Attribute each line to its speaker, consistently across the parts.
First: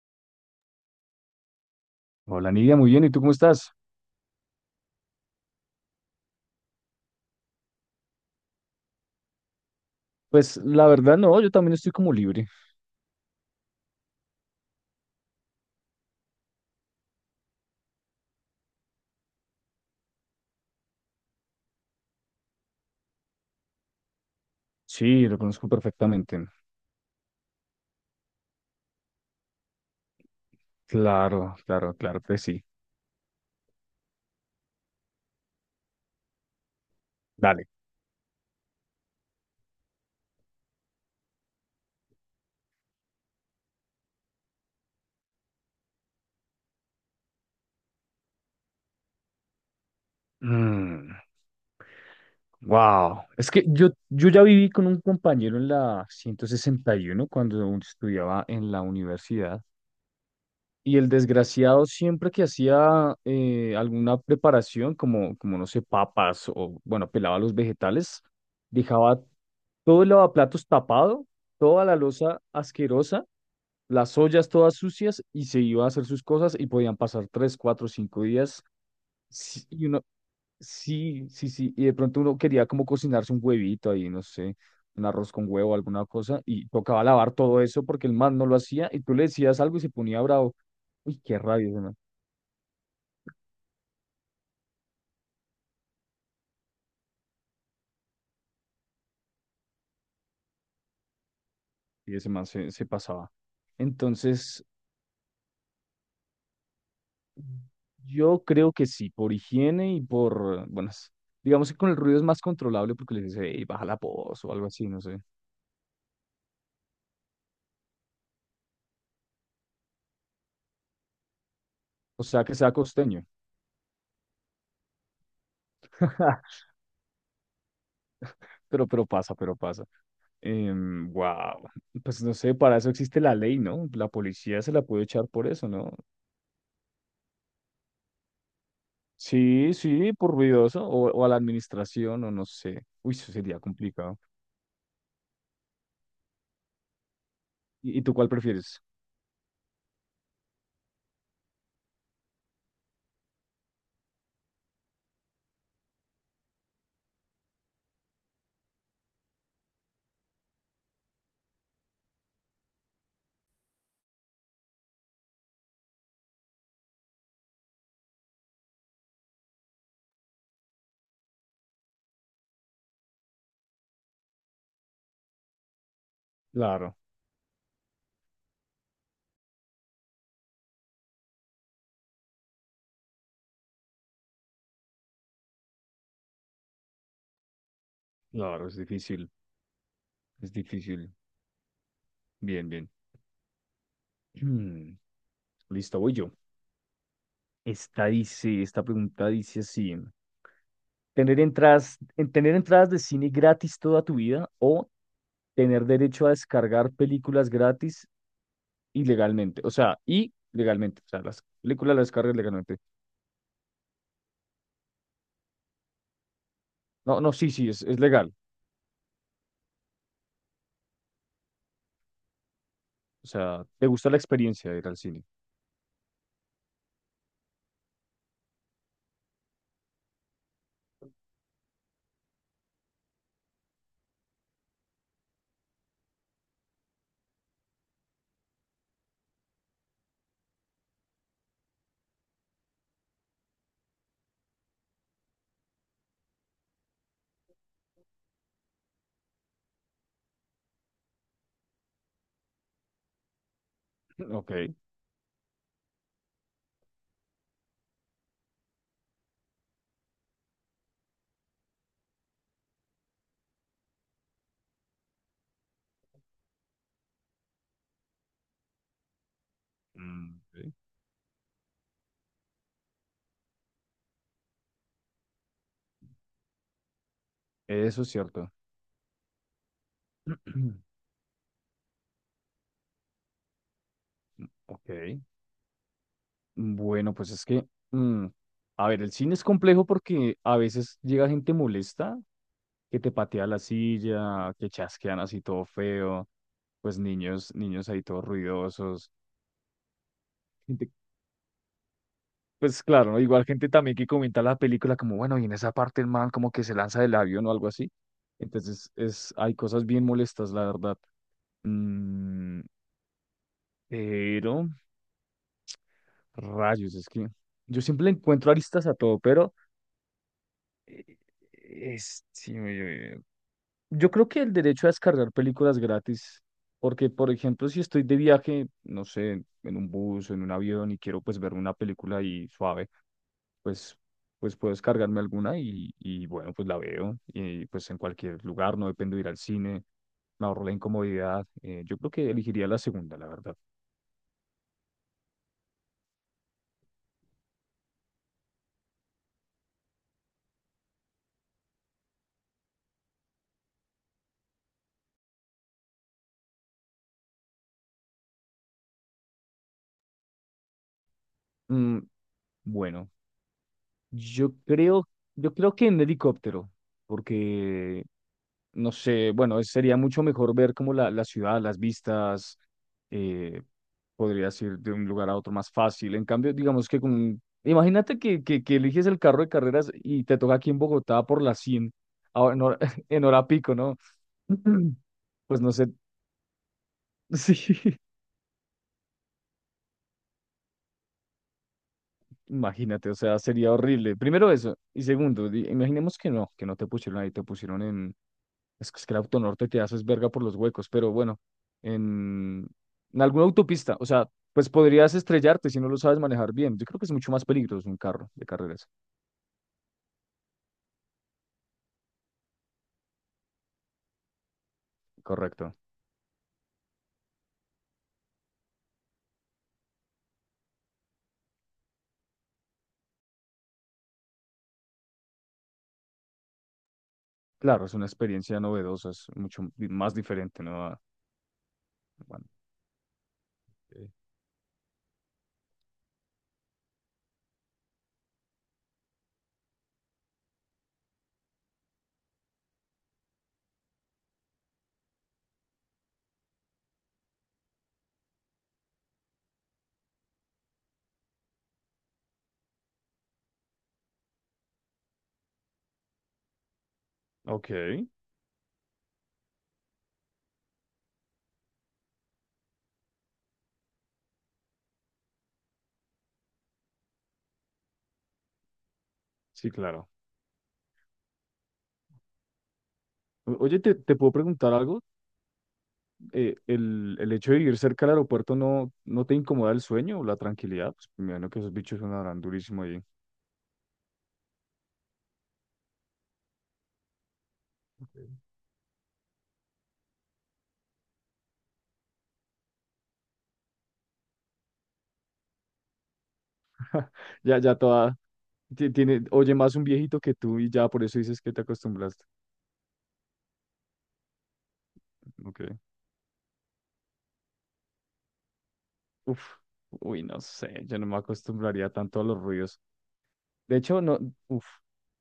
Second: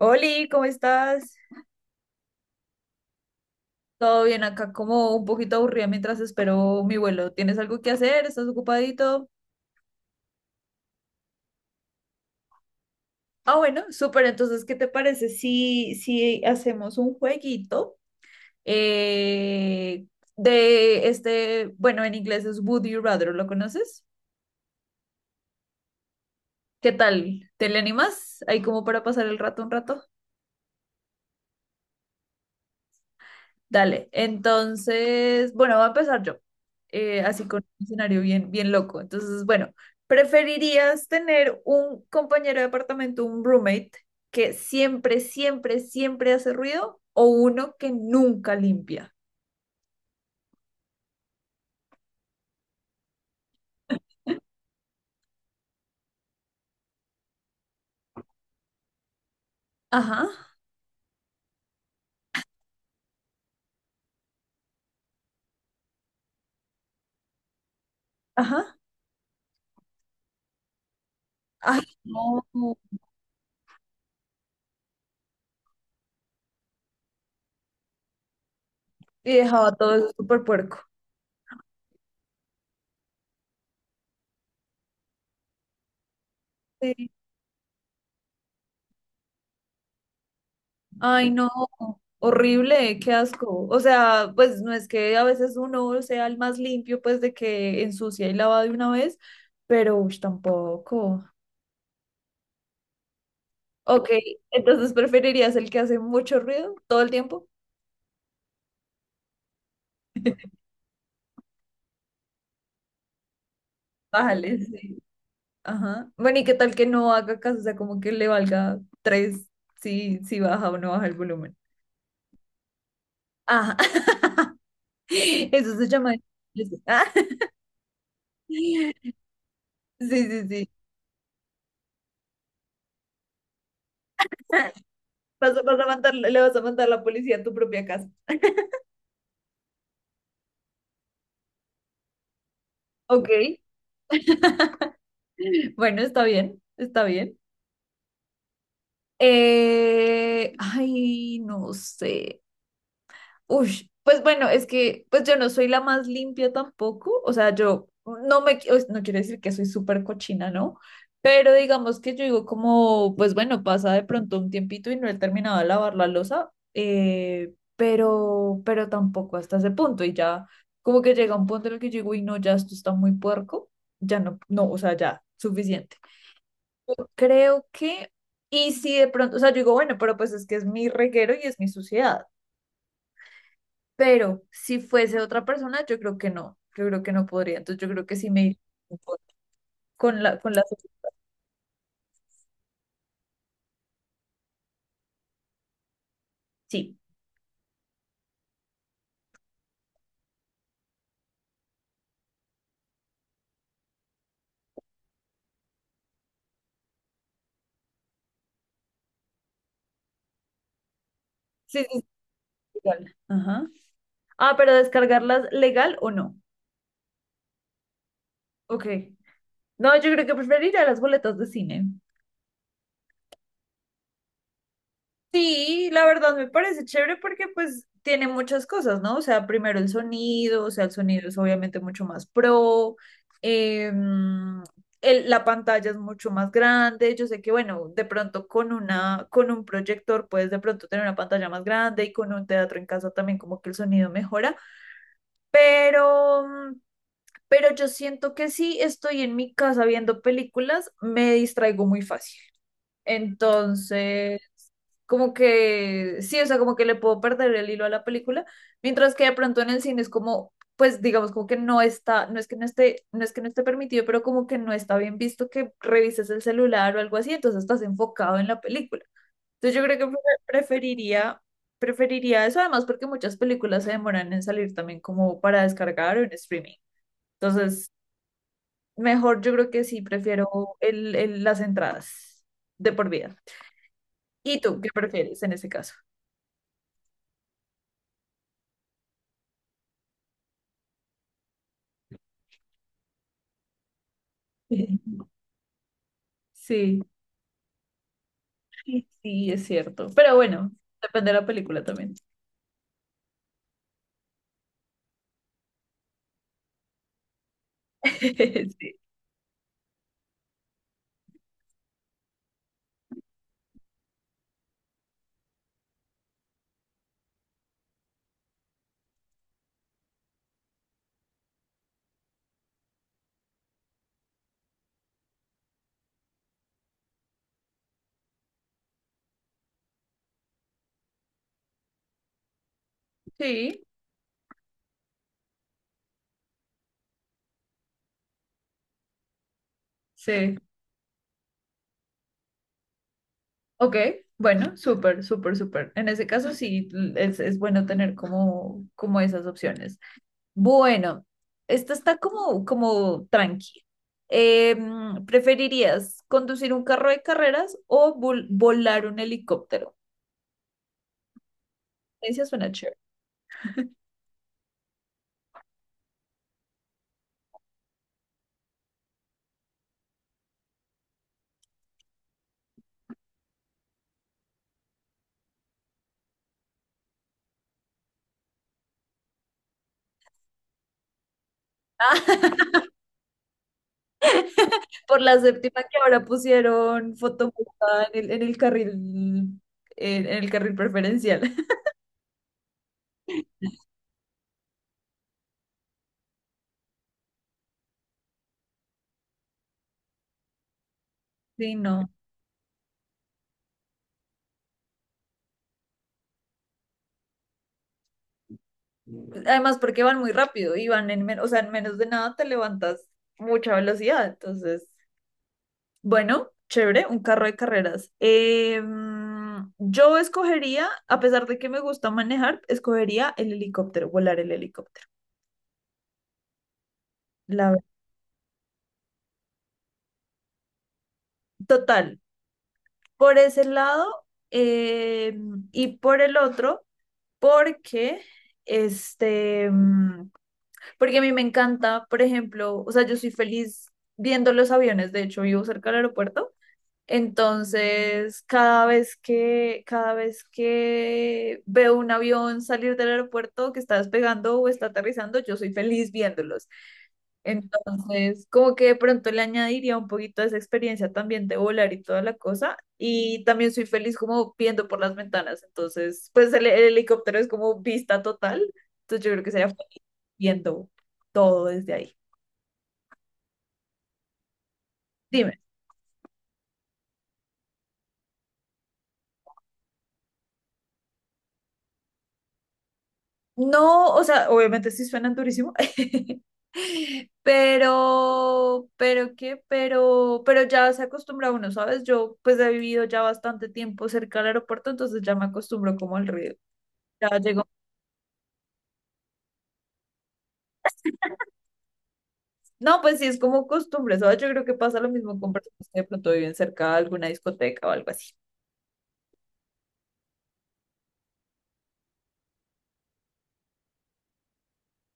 Speaker 1: Oli, ¿cómo estás?
Speaker 2: Hola Nidia, muy bien. ¿Y tú cómo estás?
Speaker 1: Todo bien acá, como un poquito aburrida mientras espero mi vuelo. ¿Tienes algo que hacer? ¿Estás ocupadito?
Speaker 2: Pues la verdad no, yo también estoy como libre.
Speaker 1: Ah, bueno, súper. Entonces, ¿qué te parece si hacemos un jueguito eh, de este, bueno, en inglés es Would You Rather? ¿Lo conoces?
Speaker 2: Sí, lo conozco perfectamente.
Speaker 1: ¿Qué tal? ¿Te le animas? Ahí como para pasar el rato un rato.
Speaker 2: Claro, claro, claro que sí.
Speaker 1: Dale, entonces, bueno, voy a empezar yo, así con
Speaker 2: Dale.
Speaker 1: un escenario bien, bien loco. Entonces, bueno, ¿preferirías tener un compañero de apartamento, un roommate, que siempre, siempre, siempre hace ruido o uno que nunca limpia?
Speaker 2: Wow. Es que yo ya viví con un compañero en la 161 cuando aún estudiaba en la universidad.
Speaker 1: Ajá,
Speaker 2: Y el desgraciado siempre que hacía alguna preparación, como no sé, papas o, bueno, pelaba los vegetales,
Speaker 1: ajá.
Speaker 2: dejaba todo el lavaplatos tapado,
Speaker 1: Ay,
Speaker 2: toda la loza
Speaker 1: no,
Speaker 2: asquerosa, las ollas todas sucias y se iba a hacer sus cosas y podían pasar 3, 4, 5 días.
Speaker 1: y
Speaker 2: Sí,
Speaker 1: dejaba
Speaker 2: y
Speaker 1: todo
Speaker 2: uno,
Speaker 1: eso súper puerco.
Speaker 2: sí, sí, sí. Y de pronto uno quería como cocinarse un huevito ahí, no sé, un arroz con huevo, alguna cosa, y tocaba lavar todo eso porque el man no lo hacía y tú le decías algo y se ponía bravo. Uy,
Speaker 1: Ay,
Speaker 2: qué
Speaker 1: no,
Speaker 2: rabia ese man.
Speaker 1: horrible, qué asco. O sea, pues no es que a veces uno sea el más limpio, pues de que ensucia y lava de una vez, pero ush, tampoco.
Speaker 2: Y ese man se pasaba.
Speaker 1: Ok,
Speaker 2: Entonces,
Speaker 1: entonces preferirías el que hace mucho ruido todo el tiempo.
Speaker 2: yo creo que sí, por higiene y por, bueno, digamos que con el ruido es más controlable porque le dice, hey, baja la voz o
Speaker 1: Bájale,
Speaker 2: algo así, no
Speaker 1: sí.
Speaker 2: sé.
Speaker 1: Ajá. Bueno, ¿y qué tal que no haga caso? O sea, como que le valga tres si baja o no baja el volumen.
Speaker 2: O sea, que sea costeño.
Speaker 1: Ajá. Eso se llama. Ah, sí,
Speaker 2: Pero pasa, pero pasa.
Speaker 1: sí, sí.
Speaker 2: Wow. Pues no sé, para eso existe la ley, ¿no? La policía se la puede echar por
Speaker 1: Vas a,
Speaker 2: eso,
Speaker 1: vas a
Speaker 2: ¿no?
Speaker 1: mandar, le vas a mandar la policía a tu propia casa.
Speaker 2: Sí, sí, por ruidoso, o a la administración, o no sé. Uy,
Speaker 1: Ok,
Speaker 2: eso sería complicado.
Speaker 1: bueno, está bien, está bien.
Speaker 2: ¿Y tú cuál prefieres?
Speaker 1: Ay, no sé. Uy, pues bueno, es que pues yo no soy la más limpia tampoco, o sea, yo no me, qui- no quiero decir que soy súper cochina, ¿no? Pero digamos que yo digo como, pues bueno, pasa de pronto un tiempito y no he terminado de lavar la losa, pero tampoco hasta ese punto y ya como que llega un punto en el que yo digo, uy, no, ya esto está muy puerco, ya no, no, o sea, ya, suficiente. Yo
Speaker 2: Claro,
Speaker 1: creo que, y si de pronto, o sea, yo digo, bueno, pero pues es que es mi reguero y es mi suciedad. Pero si fuese otra persona, yo creo que no. Yo creo que no podría. Entonces yo creo que sí me iría
Speaker 2: claro, es
Speaker 1: con
Speaker 2: difícil,
Speaker 1: la,
Speaker 2: es
Speaker 1: con la.
Speaker 2: difícil. Bien, bien. Hmm. Listo, voy yo.
Speaker 1: Sí.
Speaker 2: Esta dice, esta pregunta dice así. ¿Tener entradas, tener entradas de cine gratis toda tu vida o tener derecho a descargar películas gratis ilegalmente, o sea, y legalmente, o sea, las
Speaker 1: Sí,
Speaker 2: películas
Speaker 1: sí,
Speaker 2: las
Speaker 1: sí,
Speaker 2: descargas legalmente.
Speaker 1: legal. Ajá. Ah, pero descargarlas legal o no.
Speaker 2: No, no, sí, sí, es legal.
Speaker 1: Ok. No, yo creo que preferiría las boletas de cine.
Speaker 2: O sea, te gusta la experiencia de ir al cine.
Speaker 1: Sí, la verdad me parece chévere porque pues tiene muchas cosas, ¿no? O sea, primero el sonido, o sea, el sonido es obviamente mucho más pro, em, el- la pantalla es mucho más grande, yo sé que bueno, de pronto con una, con un proyector puedes de pronto tener una pantalla más grande y con un teatro en casa también como que el sonido mejora, pero, pero yo siento que si estoy en mi casa viendo películas, me distraigo muy fácil. Entonces,
Speaker 2: Ok.
Speaker 1: como que, sí, o sea, como que le puedo perder el hilo a la película, mientras que de pronto en el cine es como, pues digamos, como que no está, no es que no esté, no es que no esté permitido, pero como que no está bien visto que revises el celular o algo así, entonces estás enfocado en la película. Entonces yo creo que pre-
Speaker 2: Ok.
Speaker 1: preferiría, preferiría eso, además porque muchas películas se demoran en salir también como para descargar o en streaming. Entonces,
Speaker 2: Eso es cierto.
Speaker 1: mejor yo creo que sí, prefiero el- las entradas de por vida. ¿Y tú qué
Speaker 2: Ok.
Speaker 1: prefieres en ese caso?
Speaker 2: Bueno, pues es que, a ver, el cine es complejo porque a veces llega gente molesta que te patea la silla, que chasquean así todo feo, pues
Speaker 1: Sí,
Speaker 2: niños, niños ahí todos
Speaker 1: sí,
Speaker 2: ruidosos.
Speaker 1: sí, es cierto. Pero bueno, depende de la película también.
Speaker 2: Pues claro, ¿no? Igual gente también que comenta la película como, bueno, y en esa parte el man como que se lanza del avión o algo así. Entonces,
Speaker 1: Sí,
Speaker 2: es, hay cosas bien molestas, la verdad. Mm, pero, rayos, es que yo siempre le encuentro aristas a todo, pero eh, es, sí, yo creo que el derecho a descargar películas gratis, porque, por ejemplo, si estoy de viaje, no sé, en un bus o en un avión y quiero pues ver una película ahí suave,
Speaker 1: sí,
Speaker 2: pues, pues puedo descargarme alguna y bueno, pues la veo y pues en cualquier lugar, no dependo de ir al cine, me
Speaker 1: sí.
Speaker 2: ahorro la incomodidad. Yo creo que elegiría la segunda, la verdad.
Speaker 1: Ok, bueno, súper, súper, súper. En ese caso sí, es bueno tener como, como esas opciones. Bueno, esta está como, como tranqui. Em, ¿preferirías conducir un carro de carreras o vol- volar un helicóptero?
Speaker 2: Mm,
Speaker 1: Esa suena chévere.
Speaker 2: bueno, yo creo, yo creo que en helicóptero, porque no sé, bueno, sería mucho mejor ver como la ciudad, las vistas, eh, podrías ir de un lugar a otro más fácil. En cambio, digamos que con, imagínate que, que eliges el carro de carreras y te toca aquí en Bogotá por las 100 ahora en hora, en hora pico, ¿no?
Speaker 1: Por la
Speaker 2: Pues no
Speaker 1: séptima
Speaker 2: sé,
Speaker 1: que ahora pusieron foto
Speaker 2: sí,
Speaker 1: en el, en el carril, en el carril preferencial.
Speaker 2: imagínate, o sea, sería horrible. Primero eso, y segundo, imaginemos que no te pusieron ahí, te pusieron en... es que el autonorte te haces verga por los huecos, pero bueno,
Speaker 1: Sí, no.
Speaker 2: en, en alguna autopista, o sea, pues podrías estrellarte si no lo sabes manejar bien. Yo creo que es mucho más peligroso un carro de carreras.
Speaker 1: Además, porque van muy rápido y van en, men- o sea, en menos de nada te levantas mucha velocidad. Entonces,
Speaker 2: Correcto.
Speaker 1: bueno, chévere, un carro de carreras. Yo escogería, a pesar de que me gusta manejar, escogería el helicóptero, volar el helicóptero. La
Speaker 2: Claro,
Speaker 1: verdad.
Speaker 2: es una experiencia novedosa, es mucho más diferente, ¿no? A...
Speaker 1: Total,
Speaker 2: Bueno,
Speaker 1: por ese
Speaker 2: eh,
Speaker 1: lado eh, y por el otro. Porque, este, porque a mí me encanta, por ejemplo, o sea, yo soy feliz viendo los aviones, de hecho vivo cerca del aeropuerto, entonces cada vez que veo un avión salir del aeropuerto que está despegando o está aterrizando, yo soy feliz viéndolos.
Speaker 2: ok,
Speaker 1: Entonces, como que de pronto le añadiría un poquito de esa experiencia también de volar y toda la cosa. Y también soy feliz como viendo por las ventanas. Entonces, pues el helicóptero es como vista total. Entonces yo creo que
Speaker 2: sí,
Speaker 1: sería feliz
Speaker 2: claro.
Speaker 1: viendo todo desde ahí.
Speaker 2: O- Oye, ¿te puedo preguntar algo?
Speaker 1: Dime.
Speaker 2: El hecho de vivir cerca del aeropuerto no, ¿no te incomoda el sueño o la tranquilidad? Pues, me imagino que esos bichos sonarán durísimo ahí.
Speaker 1: No, o sea, obviamente sí suenan durísimo. Pero qué, pero ya se acostumbra uno, ¿sabes? Yo pues he vivido ya bastante tiempo cerca del aeropuerto, entonces ya me acostumbro como al ruido. Ya
Speaker 2: Ya,
Speaker 1: llega.
Speaker 2: ya toda, Ti- tiene, oye más un viejito que tú y ya por eso dices que te acostumbraste.
Speaker 1: No, pues sí, es como costumbre, ¿sabes? Yo creo que pasa lo mismo con
Speaker 2: Ok.
Speaker 1: personas que de pronto viven cerca de alguna discoteca o algo así.
Speaker 2: Uf, uy, no sé, yo no me acostumbraría tanto a los ruidos. De hecho, no, uf,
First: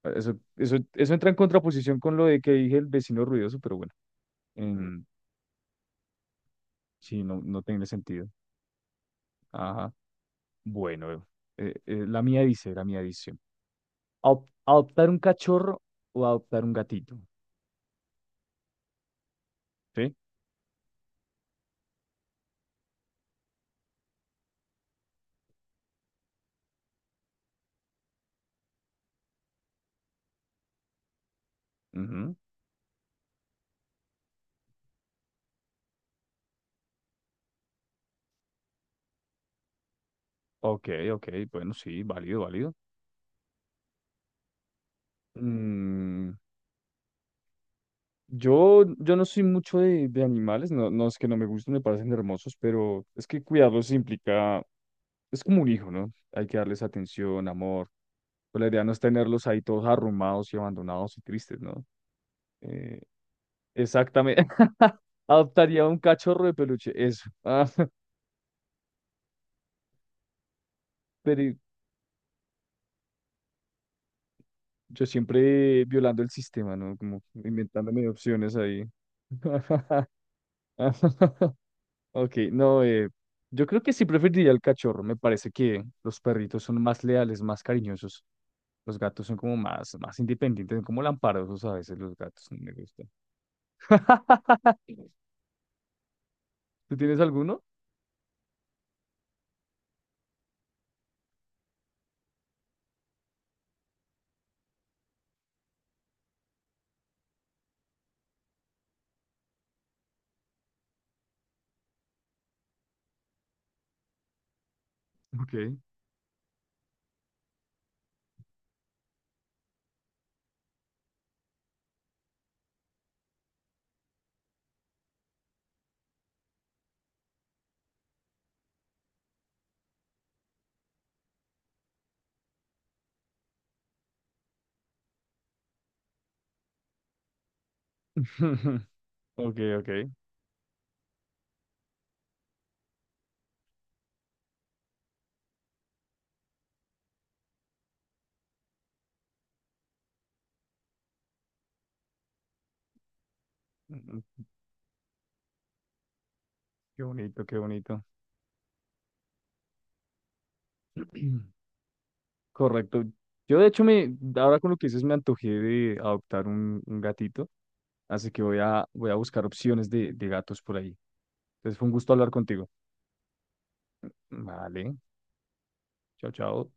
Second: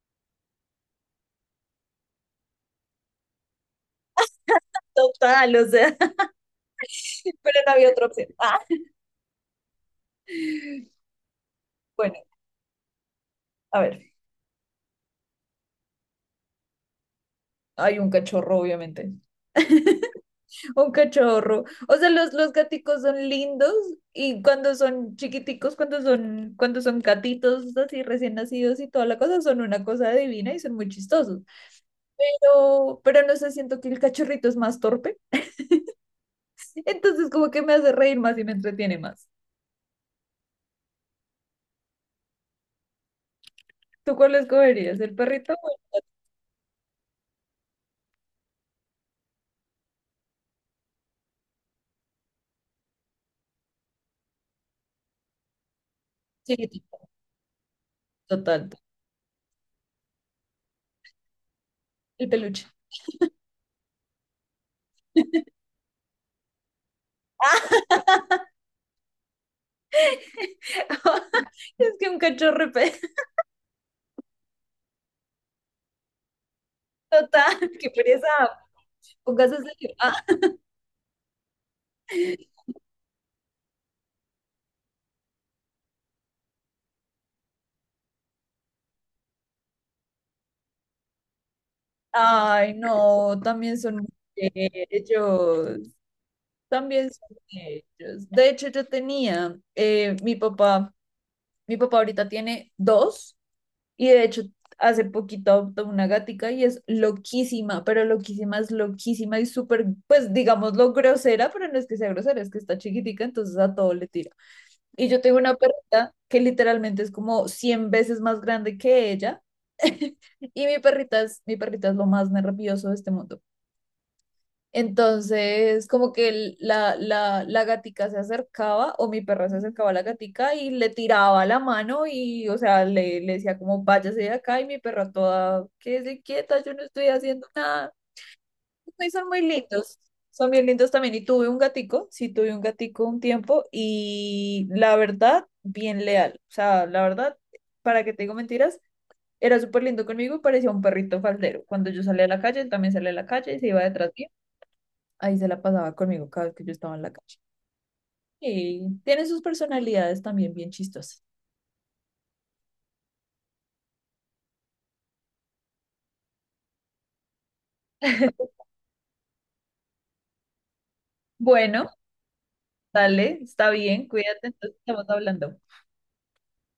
Speaker 2: eso entra en contraposición con lo de que dije el vecino ruidoso, pero bueno, Mm. em,
Speaker 1: Total, o sea,
Speaker 2: sí, no,
Speaker 1: pero
Speaker 2: no
Speaker 1: no
Speaker 2: tiene
Speaker 1: había otra opción.
Speaker 2: sentido.
Speaker 1: Ah.
Speaker 2: Ajá, bueno,
Speaker 1: Bueno,
Speaker 2: la mía dice, la mía dice:
Speaker 1: a ver,
Speaker 2: Adoptar un cachorro o adoptar un gatito,
Speaker 1: hay un cachorro, obviamente.
Speaker 2: ¿sí?"
Speaker 1: Un cachorro. O sea, los gaticos son lindos y cuando son chiquiticos, cuando son gatitos así recién nacidos y toda la cosa, son una cosa divina y son muy chistosos.
Speaker 2: Ujú.
Speaker 1: Pero no sé, siento que el cachorrito es más torpe. Entonces como que me hace reír más y me entretiene más.
Speaker 2: Ok, ok, bueno, sí, válido, válido.
Speaker 1: ¿Tú cuál escogerías? ¿El perrito o el gato?
Speaker 2: Mm, yo no soy mucho de animales, no, no es que no me gusten, me parecen hermosos, pero es que cuidarlos implica, es como un hijo, ¿no? Hay que darles
Speaker 1: Chiquitito.
Speaker 2: atención, amor. Pues
Speaker 1: Total.
Speaker 2: la idea no es tenerlos ahí todos arrumados y abandonados y tristes, ¿no?
Speaker 1: El peluche.
Speaker 2: Eh, exactamente. Adoptaría un cachorro de peluche, eso. Ah, pero
Speaker 1: Es que un cachorro, pe-
Speaker 2: yo siempre violando el sistema, ¿no? Como
Speaker 1: total, qué
Speaker 2: inventándome
Speaker 1: pereza.
Speaker 2: opciones ahí.
Speaker 1: Póngase a elegir. Ah,
Speaker 2: Ok, no, yo creo que sí preferiría el cachorro. Me parece que los perritos son más leales, más cariñosos. Los gatos son como más, más independientes, son como lamparosos a veces los gatos. No me
Speaker 1: ay,
Speaker 2: gustan.
Speaker 1: no, también son ellos.
Speaker 2: ¿Tú
Speaker 1: También
Speaker 2: tienes
Speaker 1: son
Speaker 2: alguno?
Speaker 1: ellos. De hecho, yo tenía, mi papá ahorita tiene dos. Y de hecho, hace poquito adoptó una gatica y es loquísima, pero loquísima es loquísima y súper, pues digámoslo, grosera, pero no es que sea grosera, es que está chiquitica, entonces a todo le tira. Y yo tengo
Speaker 2: Ok.
Speaker 1: una perrita que literalmente es como 100 veces más grande que ella. Y mi perrita es lo más nervioso de este mundo. Entonces, como que el- la gatica se acercaba o mi perra se acercaba a la gatica y le tiraba la mano y, o sea, le decía como, váyase de acá y mi perra toda, quédese quieta, yo no estoy haciendo nada. Y son muy
Speaker 2: Ok, ok.
Speaker 1: lindos, son bien lindos también. Y tuve un gatico, sí, tuve un gatico un tiempo y la verdad, bien leal. O sea, la verdad, para que te digo mentiras, era súper lindo conmigo y parecía un perrito faldero. Cuando yo salía a la calle, él también salía a la calle y se iba
Speaker 2: Mm,
Speaker 1: detrás mío
Speaker 2: mm,
Speaker 1: ahí se la pasaba conmigo cada vez que yo estaba en
Speaker 2: qué
Speaker 1: la calle.
Speaker 2: bonito, qué bonito.
Speaker 1: Y tiene sus personalidades también bien chistosas.
Speaker 2: Correcto. Yo de hecho me, ahora con lo que dices me antojé de adoptar un gatito, así que voy a, voy a buscar opciones de gatos por ahí. Entonces fue
Speaker 1: Bueno,
Speaker 2: un gusto hablar contigo.
Speaker 1: dale, está bien, cuídate, entonces
Speaker 2: Vale.
Speaker 1: estamos hablando.
Speaker 2: Chao, chao.